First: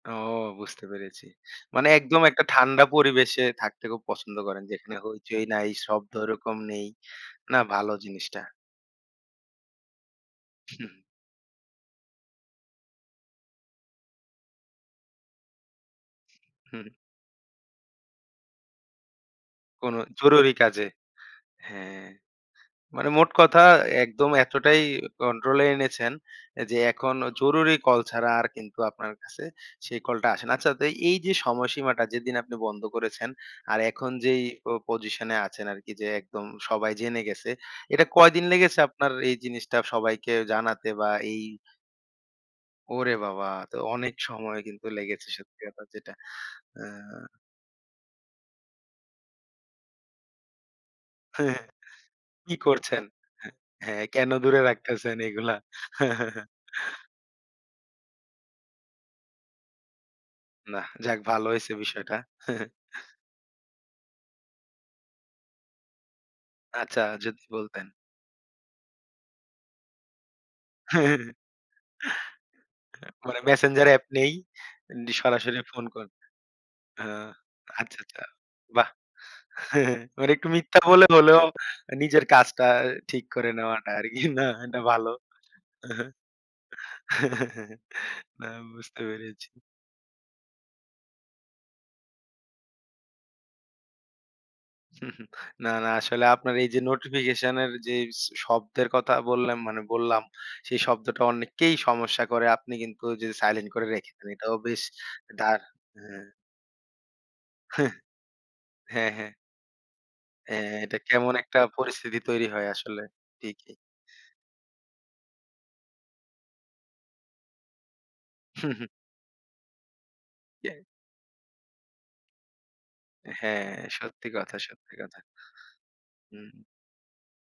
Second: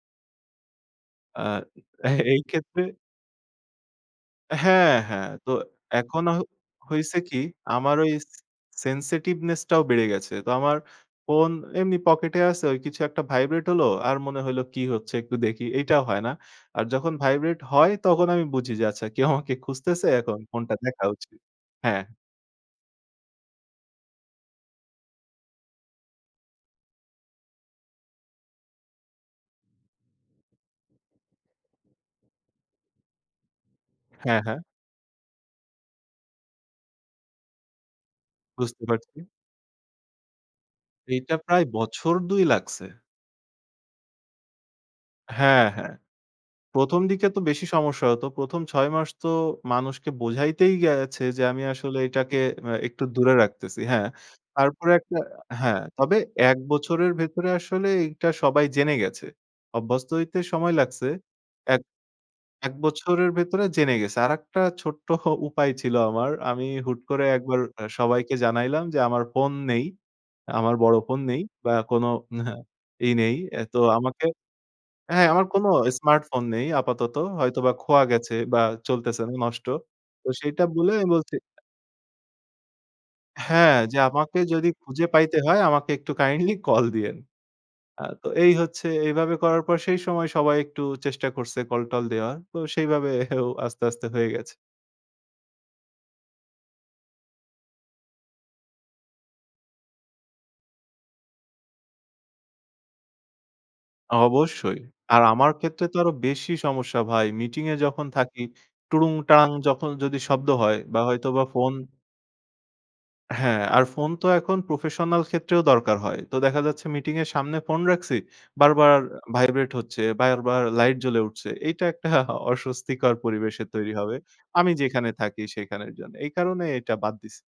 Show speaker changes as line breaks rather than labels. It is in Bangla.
ও বুঝতে পেরেছি।
আ
মানে
এহ
একদম
এই
একটা
ক্ষেত্রে।
ঠান্ডা পরিবেশে থাকতে খুব পছন্দ করেন।
হ্যাঁ,
যেখানে
হ্যাঁ
হইচই
তো
নাই, শব্দ
এখন হ
ওরকম নেই।
হইছে কি
না ভালো
আমার ওই
জিনিসটা।
sensitiveness টাও বেড়ে গেছে। তো আমার
হুহ।
ফোন এমনি পকেটে আছে ওই কিছু একটা ভাইব্রেট হলো। আর মনে হইলো কি হচ্ছে একটু দেখি। এইটাও হয় না।
হু,
আর
হু।
যখন ভাইব্রেট হয় তখন আমি বুঝি যে আচ্ছা কেউ আমাকে
কোন
খুঁজতেছে এখন
জরুরি
ফোনটা
কাজে।
দেখা উচিত। হ্যাঁ।
হ্যাঁ। মানে মোট কথা একদম এতটাই কন্ট্রোলে এনেছেন যে এখন জরুরি কল ছাড়া আর কিন্তু আপনার কাছে সেই কলটা আসে না। আচ্ছা তো এই যে সময়সীমাটা যেদিন আপনি বন্ধ করেছেন আর এখন
হ্যাঁ,
যেই
হ্যাঁ।
প পজিশনে আছেন আরকি যে একদম সবাই জেনে গেছে। এটা কয়দিন লেগেছে
বুঝতে
আপনার
পারছি।
এই জিনিসটা সবাইকে জানাতে বা
এইটা
এই
প্রায় বছর ২ লাগছে।
ওরে বাবা! তো অনেক সময় কিন্তু লেগেছে সত্যি
হ্যাঁ,
কথা
হ্যাঁ।
যেটা। আ
১ম, দিকে তো বেশি সমস্যা হত। ১ম, ৬ মাস তো মানুষকে বোঝাইতেই গেছে যে আমি আসলে এটাকে
কি
আ একটু
করছেন?
দূরে
হ্যাঁ,
রাখতেছি।
হ্যাঁ,
হ্যাঁ।
কেন দূরে
তারপরে
রাখতেছেন
একটা
এইগুলা?
হ্যাঁ, তবে ১ বছরের ভেতরে আসলে এইটা সবাই জেনে গেছে। অভ্যস্ত হইতে সময়
নাহ,
লাগছে।
যাক ভালো হইছে
এক
বিষয়টা।
এক বছরের ভেতরে জেনে গেছে। আরেকটা ছোট্ট উপায় ছিল আমার। আমি হুট
আচ্ছা,
করে
যদি
একবার
বলতেন।
অ্যা সবাইকে জানাইলাম যে আমার ফোন নেই। আমার বড় ফোন নেই বা কোনো ই নেই।
মানে
অ্যা তো
Messenger এ্যাপ
আমাকে
নেই। এমনি
অ্যা হ্যাঁ, আমার
সরাসরি
কোন
ফোন কর।
স্মার্ট ফোন নেই
আ
আপাতত। হয়তোবা
আচ্ছা,
খোয়া
আচ্ছা,
গেছে বা
বাহ!
চলতেছে না নষ্ট। তো
মানে একটু
সেইটা
মিথ্যা
বলে আমি
বলে
বলছি
হলেও নিজের কাজটা ঠিক করে
হ্যাঁ,
নেওয়াটা
যে
আরকি।
আমাকে
না
যদি
এটা
খুঁজে
ভালো।
পাইতে হয় আমাকে একটু কাইন্ডলি কল দিয়েন। আ তো
না
এই হচ্ছে
বুঝতে
এইভাবে
পেরেছি।
করার পর সেই সময় সবাই একটু চেষ্টা করছে কল-টল দেওয়ার। তো সেই ভাবও আস্তে, আস্তে হয়ে গেছে।
না, না আসলে আপনার এই যে নোটিফিকেশন এর যে শব্দের কথা বললেম মানে বললাম সেই শব্দটা অনেককেই সমস্যা করে। আপনি কিন্তু যে সাইলেন্ট করে রেখে দেন। এটাও
অবশ্যই।
বেশ
আর আমার
ধার
ক্ষেত্রে তো আরো
হ্যাঁ।
বেশি সমস্যা ভাই মিটিং এ
হেহ,
যখন থাকি
হ্যাঁ,
টুড়ুং
হ্যাঁ।
টাং যখন যদি শব্দ
হ্যাঁ।
হয়
এটা
বা হয়তো
কেমন
বা
একটা
ফোন
পরিস্থিতি তৈরি হয় আসলে।
হ্যাঁ,
ঠিকই।
আর ফোন তো এখন প্রফেশনাল ক্ষেত্রেও দরকার হয়। তো দেখা যাচ্ছে মিটিং এর সামনে ফোন রাখছি। বারবার ভাইব্রেট হচ্ছে, বারবার
ইয়ে।
লাইট জ্বলে উঠছে। এইটা একটা অস্বস্তিকর
অ্যা
পরিবেশের
হ্যাঁ,
তৈরি হবে।
সত্যি কথা,
আমি
সত্যি
যেখানে
কথা।
থাকি সেখানের জন্যে। এই
হুম।
কারণে এটা বাদ দিছি।